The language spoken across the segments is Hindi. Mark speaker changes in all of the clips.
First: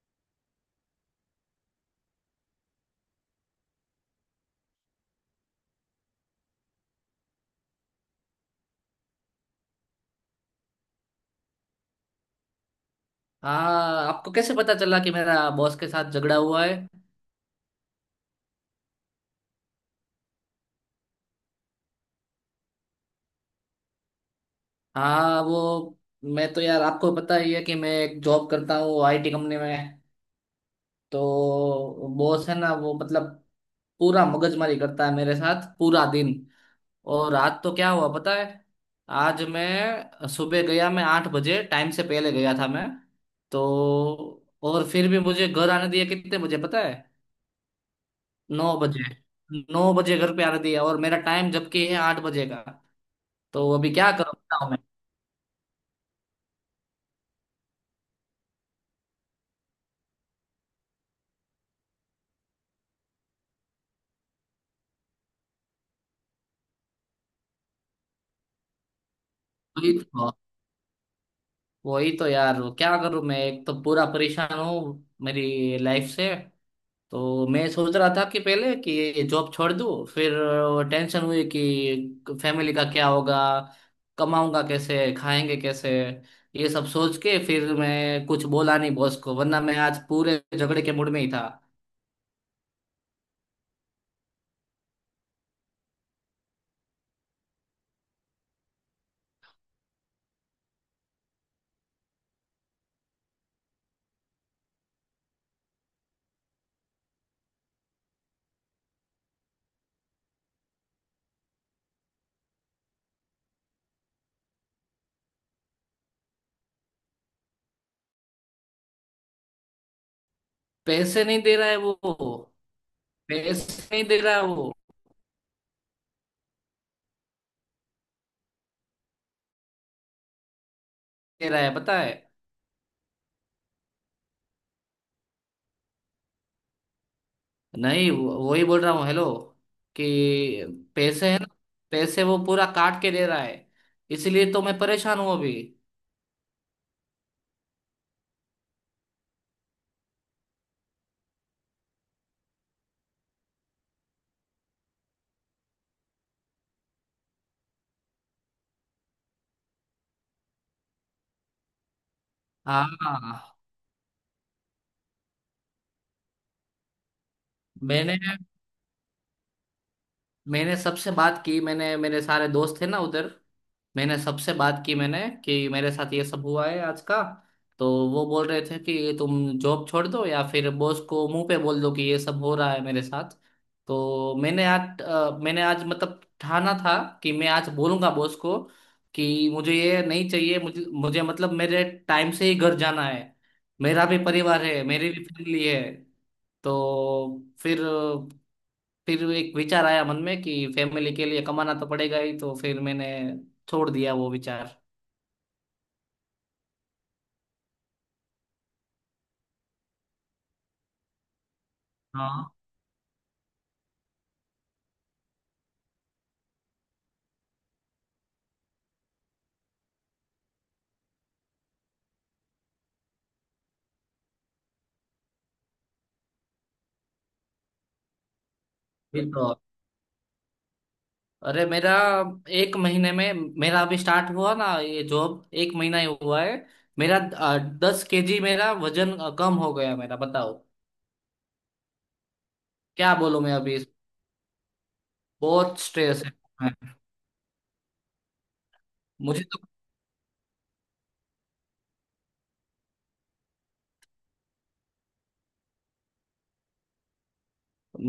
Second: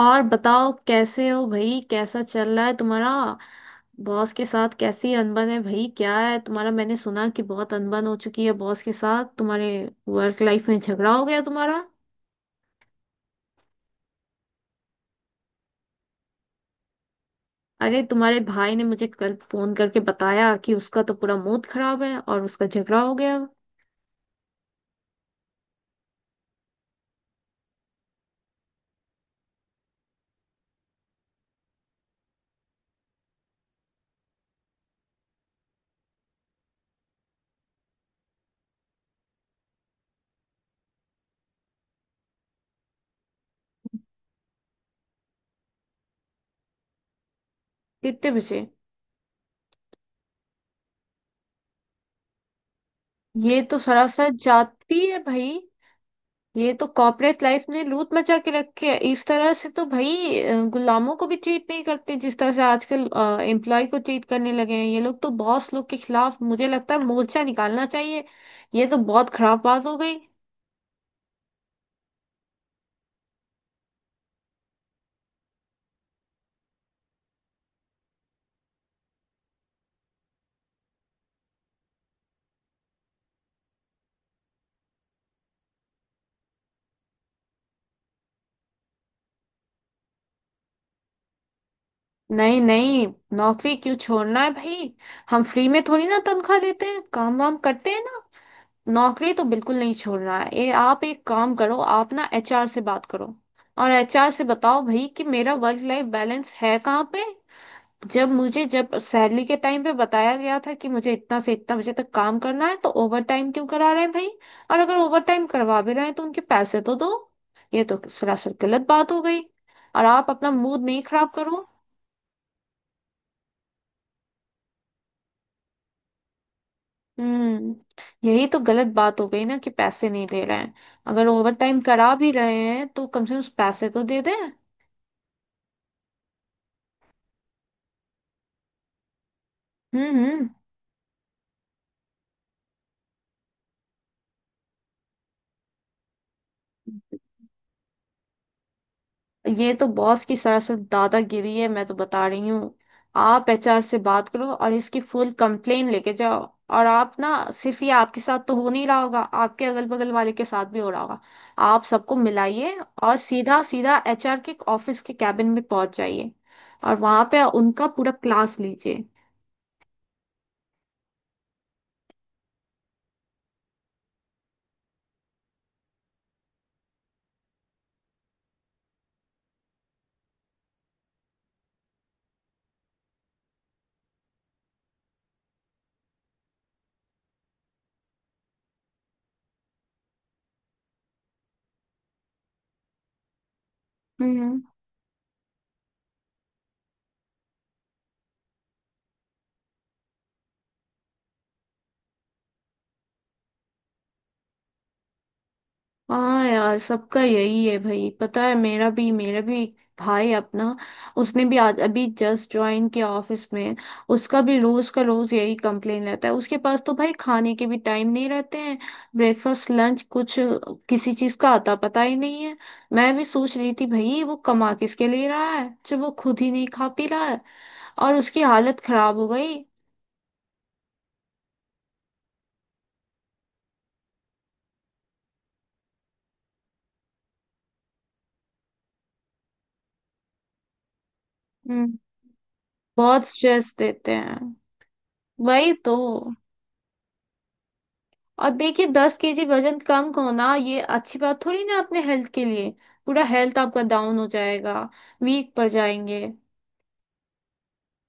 Speaker 1: और बताओ कैसे हो भाई। कैसा चल रहा है तुम्हारा बॉस के साथ? कैसी अनबन है भाई, क्या है तुम्हारा? मैंने सुना कि बहुत अनबन हो चुकी है बॉस के साथ तुम्हारे। वर्क लाइफ में झगड़ा हो गया तुम्हारा?
Speaker 2: हाँ, आपको कैसे पता चला कि मेरा बॉस के साथ झगड़ा हुआ है?
Speaker 1: अरे, तुम्हारे भाई ने मुझे कल फोन करके बताया कि उसका तो पूरा मूड खराब है और उसका झगड़ा हो गया।
Speaker 2: हाँ, वो मैं तो, यार, आपको पता ही है कि मैं एक जॉब करता हूँ आईटी कंपनी में। तो बॉस है ना, वो मतलब पूरा मगजमारी करता है मेरे साथ पूरा दिन और रात। तो क्या हुआ पता है? आज मैं सुबह गया, मैं 8 बजे टाइम से पहले गया था मैं। तो और फिर भी मुझे घर आने दिया कितने बजे पता है?
Speaker 1: कितने बजे?
Speaker 2: 9 बजे। 9 बजे घर पे आने दिया, और मेरा टाइम जबकि है 8 बजे का।
Speaker 1: ये
Speaker 2: तो
Speaker 1: तो
Speaker 2: अभी क्या
Speaker 1: सरासर
Speaker 2: करूँ बताओ मैं?
Speaker 1: जाती है भाई। ये तो कॉर्पोरेट लाइफ ने लूट मचा के रखी है। इस तरह से तो भाई गुलामों को भी ट्रीट नहीं करते जिस तरह से आजकल एम्प्लॉय को ट्रीट करने लगे हैं ये लोग। तो बॉस लोग के खिलाफ मुझे लगता है मोर्चा निकालना चाहिए। ये तो बहुत खराब बात
Speaker 2: वही
Speaker 1: हो गई।
Speaker 2: तो। वही तो, यार, क्या करूँ मैं? एक तो पूरा परेशान हूँ मेरी लाइफ से। तो मैं सोच रहा था कि पहले कि ये जॉब छोड़ दूँ, फिर टेंशन हुई कि फैमिली का क्या होगा, कमाऊंगा कैसे, खाएंगे कैसे। ये सब सोच के फिर मैं कुछ बोला नहीं बॉस को, वरना मैं आज पूरे झगड़े के मूड में ही था।
Speaker 1: नहीं नहीं, नौकरी क्यों छोड़ना है भाई। हम फ्री में थोड़ी ना तनख्वाह देते हैं, काम वाम करते हैं ना। नौकरी तो बिल्कुल नहीं छोड़ना है। ये आप एक काम करो, आप ना एचआर से बात करो। और एचआर से बताओ भाई कि मेरा वर्क लाइफ बैलेंस है कहाँ पे। जब मुझे जब सैलरी के टाइम पे बताया गया था कि मुझे इतना से इतना बजे तक काम करना है तो ओवर टाइम क्यों करा रहे हैं भाई। और अगर ओवर टाइम करवा भी रहे हैं तो उनके पैसे तो दो। ये तो सरासर गलत बात हो गई। और आप अपना मूड नहीं
Speaker 2: पैसे
Speaker 1: खराब
Speaker 2: नहीं दे
Speaker 1: करो।
Speaker 2: रहा है वो। पैसे नहीं दे रहा है वो।
Speaker 1: हम्म। यही तो गलत बात हो गई ना कि पैसे नहीं दे रहे हैं। अगर
Speaker 2: दे
Speaker 1: ओवर
Speaker 2: रहा है
Speaker 1: टाइम
Speaker 2: पता है?
Speaker 1: करा भी रहे हैं तो कम से कम पैसे तो दे दें।
Speaker 2: नहीं, वही बोल रहा हूँ। हेलो?
Speaker 1: हम्म।
Speaker 2: कि पैसे है ना, पैसे वो पूरा काट के दे रहा है। इसलिए तो मैं परेशान हूँ अभी।
Speaker 1: ये तो बॉस की सरासर दादागिरी है, मैं तो बता रही हूँ। आप एचआर से बात करो और इसकी फुल कंप्लेन लेके जाओ। और आप ना, सिर्फ ये आपके साथ तो हो नहीं रहा होगा, आपके अगल बगल वाले के साथ भी हो रहा होगा। आप सबको मिलाइए और
Speaker 2: हाँ।
Speaker 1: सीधा सीधा एचआर के ऑफिस के कैबिन में पहुंच जाइए। और वहां पे उनका पूरा
Speaker 2: मैंने
Speaker 1: क्लास लीजिए।
Speaker 2: मैंने सबसे बात की, मैंने, मेरे सारे दोस्त थे ना उधर, मैंने सबसे बात की मैंने कि मेरे साथ ये सब हुआ है आज का। तो वो बोल रहे थे कि तुम जॉब छोड़ दो या फिर बॉस को मुंह पे बोल दो कि ये सब हो रहा है मेरे साथ। तो मैंने आज मतलब ठाना था कि मैं आज बोलूंगा बॉस को कि मुझे ये नहीं चाहिए। मुझे मुझे मतलब मेरे टाइम से ही घर जाना है। मेरा भी
Speaker 1: हम्म।
Speaker 2: परिवार है, मेरी भी फैमिली है। तो फिर एक विचार आया मन में कि फैमिली के लिए कमाना तो पड़ेगा ही, तो फिर मैंने छोड़ दिया वो विचार।
Speaker 1: हाँ यार, सबका यही है भाई, पता है। मेरा भी, मेरा भी एक भाई अपना, उसने भी आज अभी
Speaker 2: हाँ।
Speaker 1: जस्ट ज्वाइन किया ऑफिस में। उसका भी रोज का रोज यही कंप्लेन रहता है। उसके पास तो भाई खाने के भी टाइम नहीं रहते हैं। ब्रेकफास्ट लंच कुछ, किसी चीज का आता पता ही नहीं है। मैं भी सोच रही थी भाई, वो कमा किसके लिए रहा है जब वो खुद ही नहीं खा पी रहा है। और उसकी हालत खराब
Speaker 2: ये
Speaker 1: हो
Speaker 2: तो,
Speaker 1: गई।
Speaker 2: अरे मेरा एक महीने में, मेरा अभी स्टार्ट हुआ ना ये जॉब, एक महीना ही हुआ है मेरा। 10 केजी मेरा वजन कम हो गया मेरा, बताओ।
Speaker 1: हम्म।
Speaker 2: क्या
Speaker 1: बहुत
Speaker 2: बोलूं मैं
Speaker 1: स्ट्रेस
Speaker 2: अभी?
Speaker 1: देते हैं। वही
Speaker 2: बहुत
Speaker 1: तो।
Speaker 2: स्ट्रेस है।
Speaker 1: और देखिए, दस
Speaker 2: मुझे
Speaker 1: केजी
Speaker 2: तो,
Speaker 1: वजन कम होना ये अच्छी बात थोड़ी ना अपने हेल्थ के लिए। पूरा हेल्थ आपका डाउन हो जाएगा। वीक पड़ जाएंगे।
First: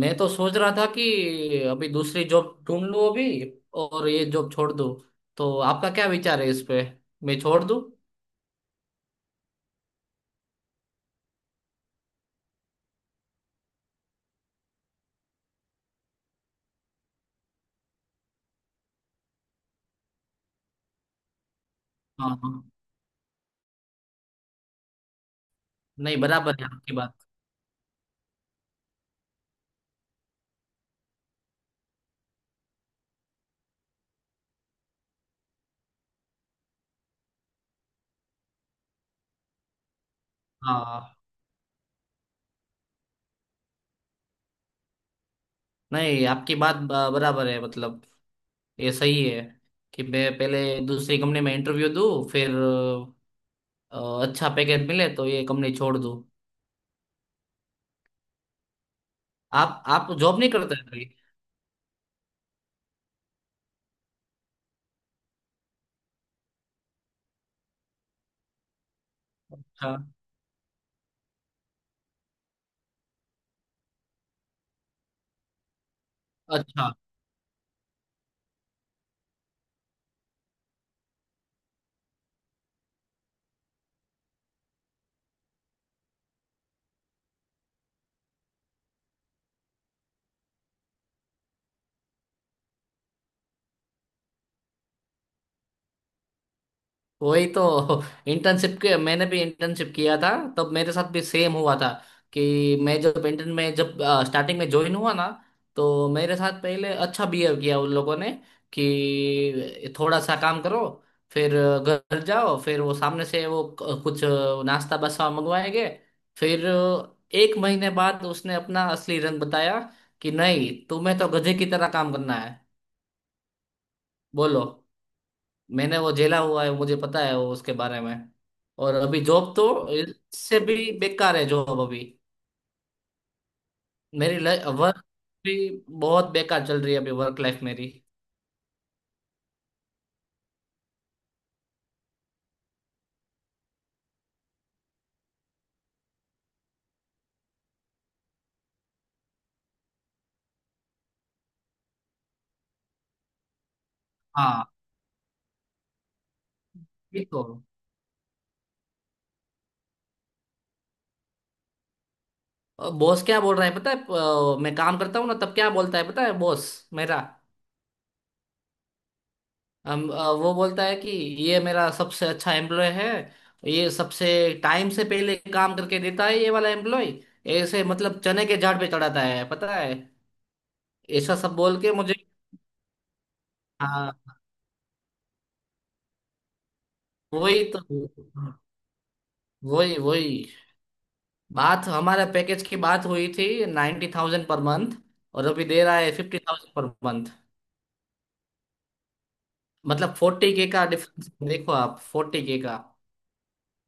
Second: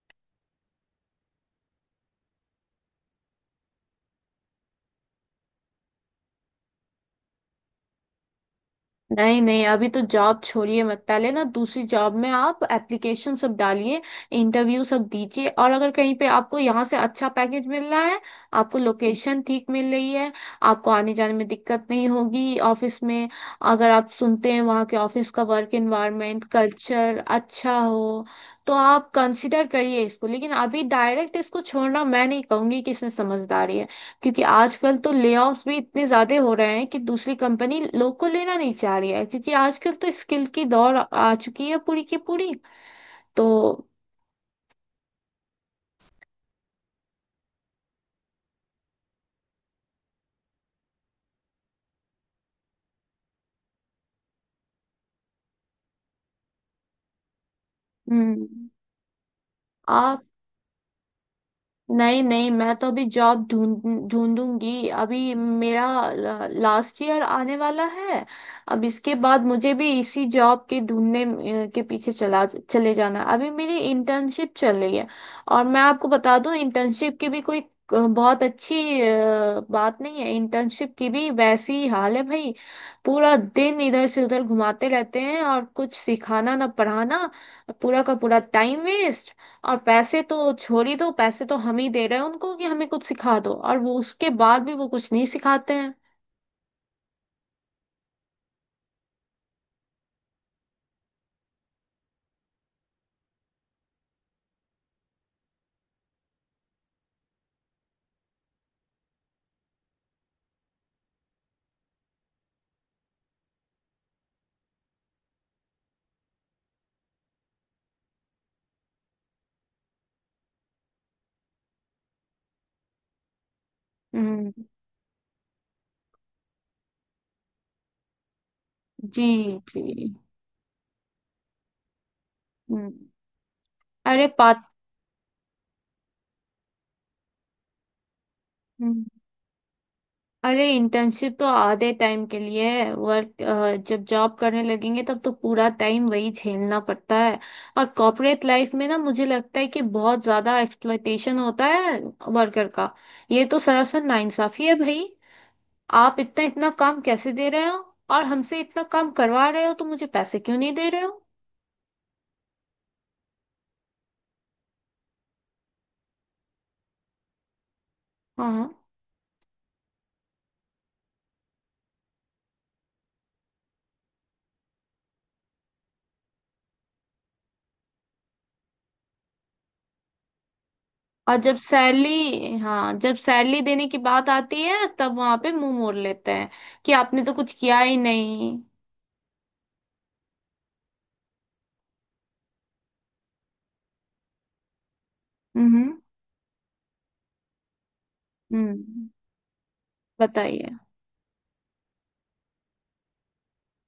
Speaker 2: मैं तो सोच रहा था कि अभी दूसरी जॉब ढूंढ लूं अभी और ये जॉब छोड़ दूं। तो आपका क्या विचार है इस पे, मैं छोड़ दूं?
Speaker 1: नहीं नहीं, अभी तो जॉब छोड़िए मत। पहले ना दूसरी जॉब में आप एप्लीकेशन सब डालिए, इंटरव्यू सब दीजिए और अगर कहीं पे आपको यहाँ से अच्छा पैकेज मिल रहा है, आपको लोकेशन ठीक मिल रही है, आपको आने जाने में दिक्कत नहीं
Speaker 2: हाँ, हाँ।
Speaker 1: होगी ऑफिस में, अगर आप सुनते हैं वहाँ के ऑफिस का वर्क
Speaker 2: नहीं,
Speaker 1: एनवायरनमेंट
Speaker 2: बराबर है आपकी बात।
Speaker 1: कल्चर अच्छा हो, तो आप कंसिडर करिए इसको। लेकिन अभी डायरेक्ट इसको छोड़ना मैं नहीं कहूंगी कि इसमें समझदारी है। क्योंकि आजकल तो लेऑफ्स भी इतने ज्यादा हो रहे हैं कि दूसरी कंपनी लोग को लेना नहीं चाह रही है, क्योंकि आजकल तो स्किल की दौड़ आ
Speaker 2: हाँ,
Speaker 1: आ चुकी है पूरी की पूरी। तो
Speaker 2: नहीं, आपकी बात बराबर है मतलब। ये सही है कि मैं पहले दूसरी कंपनी में इंटरव्यू दूँ, फिर अच्छा पैकेज मिले तो ये कंपनी छोड़ दूँ।
Speaker 1: हम्म।
Speaker 2: आप जॉब नहीं करते हैं अभी?
Speaker 1: नहीं नहीं, मैं तो अभी जॉब ढूंढ ढूंढूंगी। अभी मेरा लास्ट ईयर आने वाला है। अब इसके बाद मुझे भी
Speaker 2: अच्छा।
Speaker 1: इसी जॉब के ढूंढने के पीछे चला चले जाना है। अभी मेरी इंटर्नशिप चल रही है। और मैं आपको बता दूं,
Speaker 2: अच्छा।
Speaker 1: इंटर्नशिप की भी कोई बहुत अच्छी बात नहीं है। इंटर्नशिप की भी वैसी ही हाल है भाई। पूरा दिन इधर से उधर घुमाते रहते हैं और कुछ सिखाना ना पढ़ाना। पूरा का पूरा टाइम वेस्ट। और पैसे तो छोड़ ही दो, पैसे तो हम ही दे रहे हैं उनको कि हमें कुछ सिखा दो, और वो उसके बाद भी वो कुछ नहीं सिखाते हैं।
Speaker 2: वही तो। इंटर्नशिप के, मैंने भी इंटर्नशिप किया था, तब मेरे साथ भी सेम हुआ था। कि मैं जब इंटर्न में, जब स्टार्टिंग में ज्वाइन हुआ ना, तो मेरे साथ पहले अच्छा बिहेव किया उन लोगों ने कि थोड़ा सा काम करो, फिर घर जाओ, फिर वो सामने से, कुछ नाश्ता बसा मंगवाएंगे। फिर एक महीने बाद उसने अपना असली रंग बताया कि नहीं, तुम्हें तो गधे की तरह काम करना है।
Speaker 1: हम्म।
Speaker 2: बोलो। मैंने वो झेला हुआ है, मुझे पता है वो उसके बारे में। और अभी
Speaker 1: जी।
Speaker 2: जॉब
Speaker 1: जी।
Speaker 2: तो इससे भी बेकार है, जॉब अभी।
Speaker 1: हम्म। अरे
Speaker 2: मेरी
Speaker 1: पात।
Speaker 2: वर्क भी बहुत बेकार चल रही है अभी, वर्क लाइफ मेरी।
Speaker 1: हम्म, अरे इंटर्नशिप तो आधे टाइम के लिए है वर्क। जब जॉब करने लगेंगे तब तो पूरा टाइम वही झेलना पड़ता है। और कॉर्पोरेट लाइफ में ना मुझे लगता है कि बहुत ज्यादा एक्सप्लॉयटेशन होता है वर्कर का। ये तो सरासर
Speaker 2: हाँ।
Speaker 1: नाइंसाफी है भाई। आप इतना इतना काम
Speaker 2: ये
Speaker 1: कैसे
Speaker 2: तो,
Speaker 1: दे रहे हो। और हमसे इतना काम करवा रहे हो तो मुझे पैसे क्यों नहीं दे रहे हो।
Speaker 2: बॉस क्या बोल रहा है पता है? मैं काम करता हूँ ना तब क्या बोलता है पता है, बॉस मेरा?
Speaker 1: हाँ।
Speaker 2: वो बोलता है कि ये मेरा सबसे अच्छा एम्प्लॉय है, ये सबसे टाइम से पहले काम करके देता है, ये वाला एम्प्लॉय। ऐसे मतलब चने के झाड़ पे चढ़ाता है पता है,
Speaker 1: और
Speaker 2: ऐसा
Speaker 1: जब
Speaker 2: सब बोल के मुझे।
Speaker 1: सैलरी, हाँ जब सैलरी देने की
Speaker 2: हाँ।
Speaker 1: बात आती है तब वहां पे मुंह मोड़ लेते हैं कि आपने तो कुछ
Speaker 2: वही
Speaker 1: किया
Speaker 2: तो।
Speaker 1: ही नहीं।
Speaker 2: वही वही बात, हमारा पैकेज की बात हुई थी 90,000 पर मंथ, और अभी दे रहा
Speaker 1: हम्म
Speaker 2: है 50,000 पर मंथ।
Speaker 1: हम्म।
Speaker 2: मतलब 40K
Speaker 1: बताइए।
Speaker 2: का डिफरेंस, देखो आप, 40K का।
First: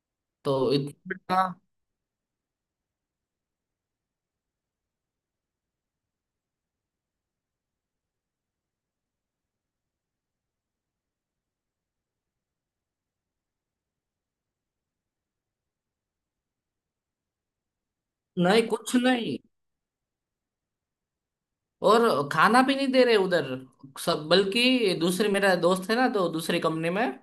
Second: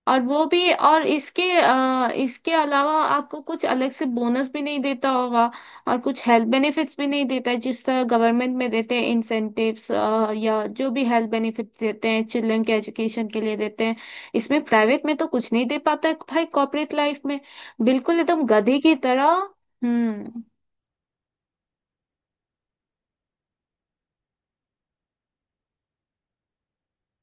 Speaker 1: और वो भी,
Speaker 2: तो
Speaker 1: और
Speaker 2: इतना।
Speaker 1: इसके इसके अलावा आपको कुछ अलग से बोनस भी नहीं देता होगा। और कुछ हेल्थ बेनिफिट्स भी नहीं देता है जिस तरह गवर्नमेंट में देते हैं इंसेंटिव्स, या जो भी हेल्थ बेनिफिट्स देते हैं चिल्ड्रन के एजुकेशन के लिए देते हैं। इसमें प्राइवेट में तो कुछ नहीं दे पाता है भाई कॉर्पोरेट लाइफ में। बिल्कुल एकदम
Speaker 2: नहीं,
Speaker 1: गधे की
Speaker 2: कुछ
Speaker 1: तरह।
Speaker 2: नहीं।
Speaker 1: हम्म।
Speaker 2: और खाना भी नहीं दे रहे उधर। सब बल्कि, दूसरे, मेरा दोस्त है ना तो दूसरी कंपनी में,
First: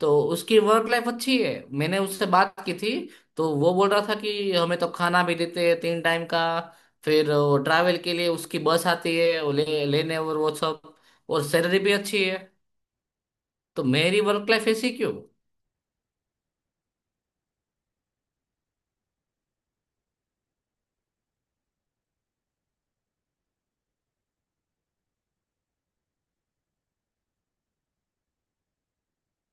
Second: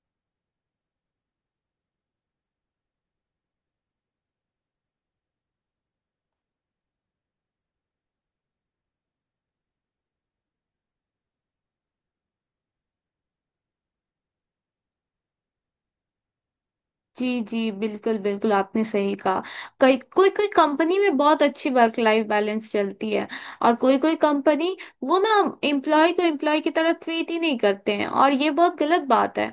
Speaker 2: तो उसकी वर्क लाइफ अच्छी है, मैंने उससे बात की थी। तो वो बोल रहा था कि हमें तो खाना भी देते हैं 3 टाइम का, फिर वो ट्रैवल के लिए उसकी बस आती है, वो ले लेने और वो सब, और सैलरी भी अच्छी है। तो मेरी वर्क लाइफ ऐसी क्यों?
Speaker 1: जी जी, बिल्कुल बिल्कुल, आपने सही कहा। कई, कोई कोई कंपनी में बहुत अच्छी वर्क लाइफ बैलेंस चलती है, और कोई कोई कंपनी, वो ना एम्प्लॉय को एम्प्लॉय की तरह ट्रीट ही नहीं करते हैं। और ये बहुत गलत बात है।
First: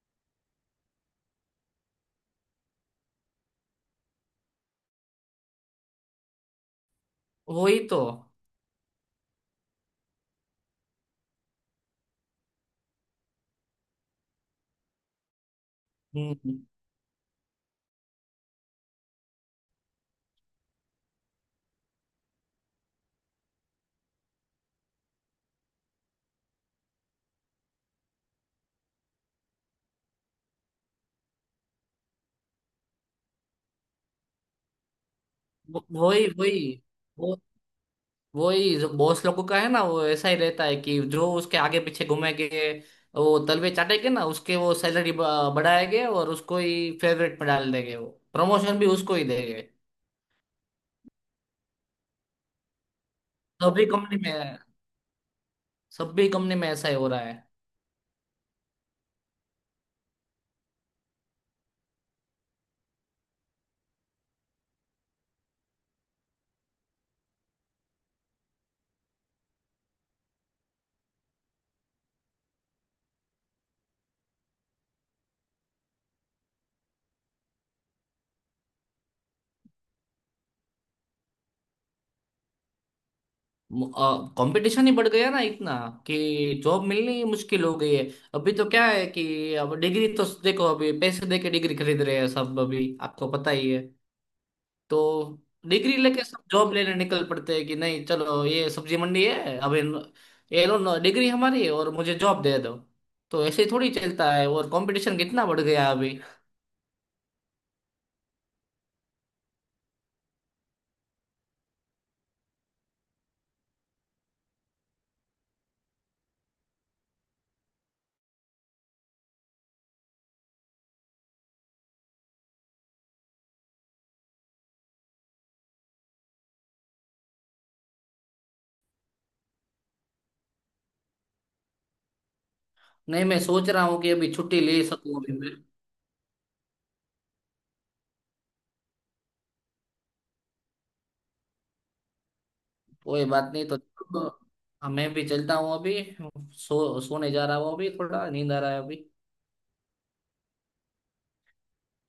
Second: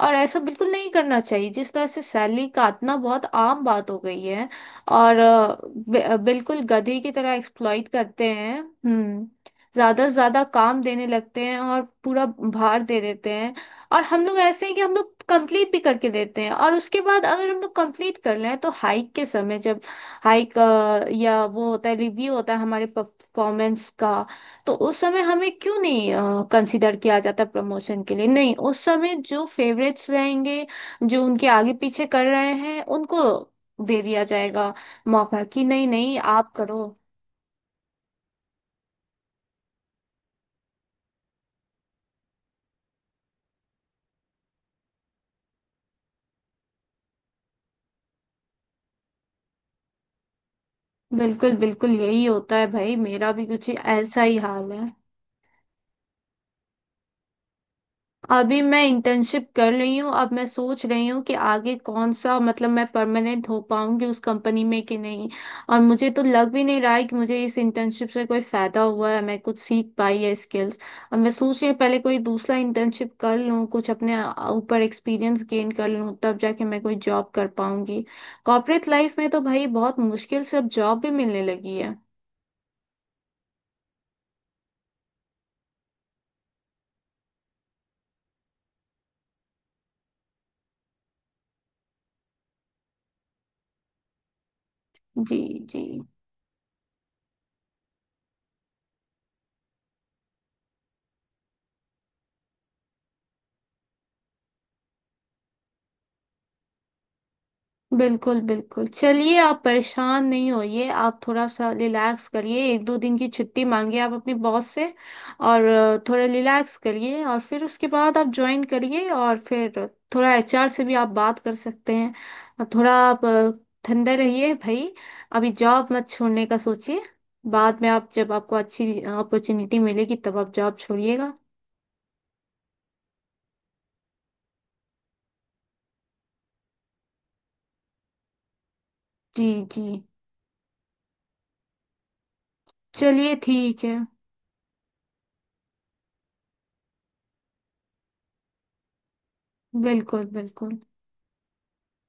Speaker 1: और ऐसा बिल्कुल नहीं करना चाहिए। जिस तरह से सैलरी काटना बहुत आम बात हो गई है। और बिल्कुल गधे की तरह
Speaker 2: वही
Speaker 1: एक्सप्लॉइट
Speaker 2: तो।
Speaker 1: करते हैं। हम्म। ज्यादा से ज्यादा काम देने लगते हैं और पूरा भार दे देते हैं। और हम लोग ऐसे हैं कि हम लोग कंप्लीट भी करके देते हैं,
Speaker 2: हम्म।
Speaker 1: और उसके बाद अगर हम लोग कंप्लीट कर लें तो हाइक के समय जब हाइक या वो होता है, रिव्यू होता है हमारे परफॉर्मेंस का, तो उस समय हमें क्यों नहीं कंसीडर किया जाता प्रमोशन के लिए। नहीं, उस समय जो फेवरेट्स रहेंगे, जो उनके आगे पीछे कर रहे हैं उनको दे दिया जाएगा मौका कि
Speaker 2: वो-
Speaker 1: नहीं नहीं
Speaker 2: वही
Speaker 1: आप
Speaker 2: वही
Speaker 1: करो।
Speaker 2: वो वही जो बॉस लोगों का है ना, वो ऐसा ही रहता है कि जो उसके आगे पीछे घूमेंगे, वो तलवे चाटेंगे ना उसके, वो सैलरी बढ़ाएंगे और उसको ही फेवरेट में डाल देंगे वो, प्रमोशन भी उसको ही देंगे।
Speaker 1: बिल्कुल बिल्कुल, यही होता है भाई। मेरा भी कुछ
Speaker 2: सभी कंपनी
Speaker 1: ऐसा
Speaker 2: में,
Speaker 1: ही हाल है।
Speaker 2: सभी कंपनी में ऐसा ही हो रहा है।
Speaker 1: अभी मैं इंटर्नशिप कर रही हूँ। अब मैं सोच रही हूँ कि आगे कौन सा, मतलब मैं परमानेंट हो पाऊंगी उस कंपनी में कि नहीं। और मुझे तो लग भी नहीं रहा है कि मुझे इस इंटर्नशिप से कोई फायदा हुआ है, मैं कुछ सीख पाई है स्किल्स। और मैं सोच रही हूँ पहले कोई दूसरा इंटर्नशिप कर लूँ, कुछ अपने ऊपर एक्सपीरियंस गेन कर लूँ, तब जाके मैं कोई जॉब कर पाऊंगी। कॉर्पोरेट लाइफ में तो भाई बहुत मुश्किल से अब जॉब भी मिलने लगी है।
Speaker 2: कंपटीशन ही बढ़ गया ना इतना कि जॉब मिलनी ही मुश्किल हो गई है। अभी तो क्या है कि अब डिग्री तो देखो, अभी पैसे देके डिग्री खरीद रहे हैं सब अभी, आपको पता ही है।
Speaker 1: जी
Speaker 2: तो
Speaker 1: जी,
Speaker 2: डिग्री लेके सब जॉब लेने निकल पड़ते हैं कि नहीं, चलो ये सब्जी मंडी है अभी, ये लो, डिग्री हमारी है और मुझे जॉब दे दो। तो ऐसे ही थोड़ी चलता है, और कंपटीशन कितना बढ़ गया अभी।
Speaker 1: बिल्कुल बिल्कुल। चलिए, आप परेशान नहीं होइए, आप थोड़ा सा रिलैक्स करिए, एक दो दिन की छुट्टी मांगिए आप अपने बॉस से। और थोड़ा रिलैक्स करिए, और फिर उसके बाद आप ज्वाइन करिए। और फिर थोड़ा एचआर से भी आप बात कर सकते हैं। और थोड़ा आप ठंडे रहिए भाई। अभी जॉब मत छोड़ने का सोचिए। बाद में आप जब आपको अच्छी अपॉर्चुनिटी मिलेगी तब आप जॉब छोड़िएगा।
Speaker 2: नहीं, मैं सोच रहा हूँ कि अभी छुट्टी ले सकूँ अभी।
Speaker 1: जी जी,
Speaker 2: कोई
Speaker 1: चलिए
Speaker 2: बात नहीं, तो
Speaker 1: ठीक है।
Speaker 2: अब मैं भी चलता हूँ अभी, सो सोने जा रहा हूँ अभी, थोड़ा नींद आ रहा है अभी।
Speaker 1: बिल्कुल बिल्कुल।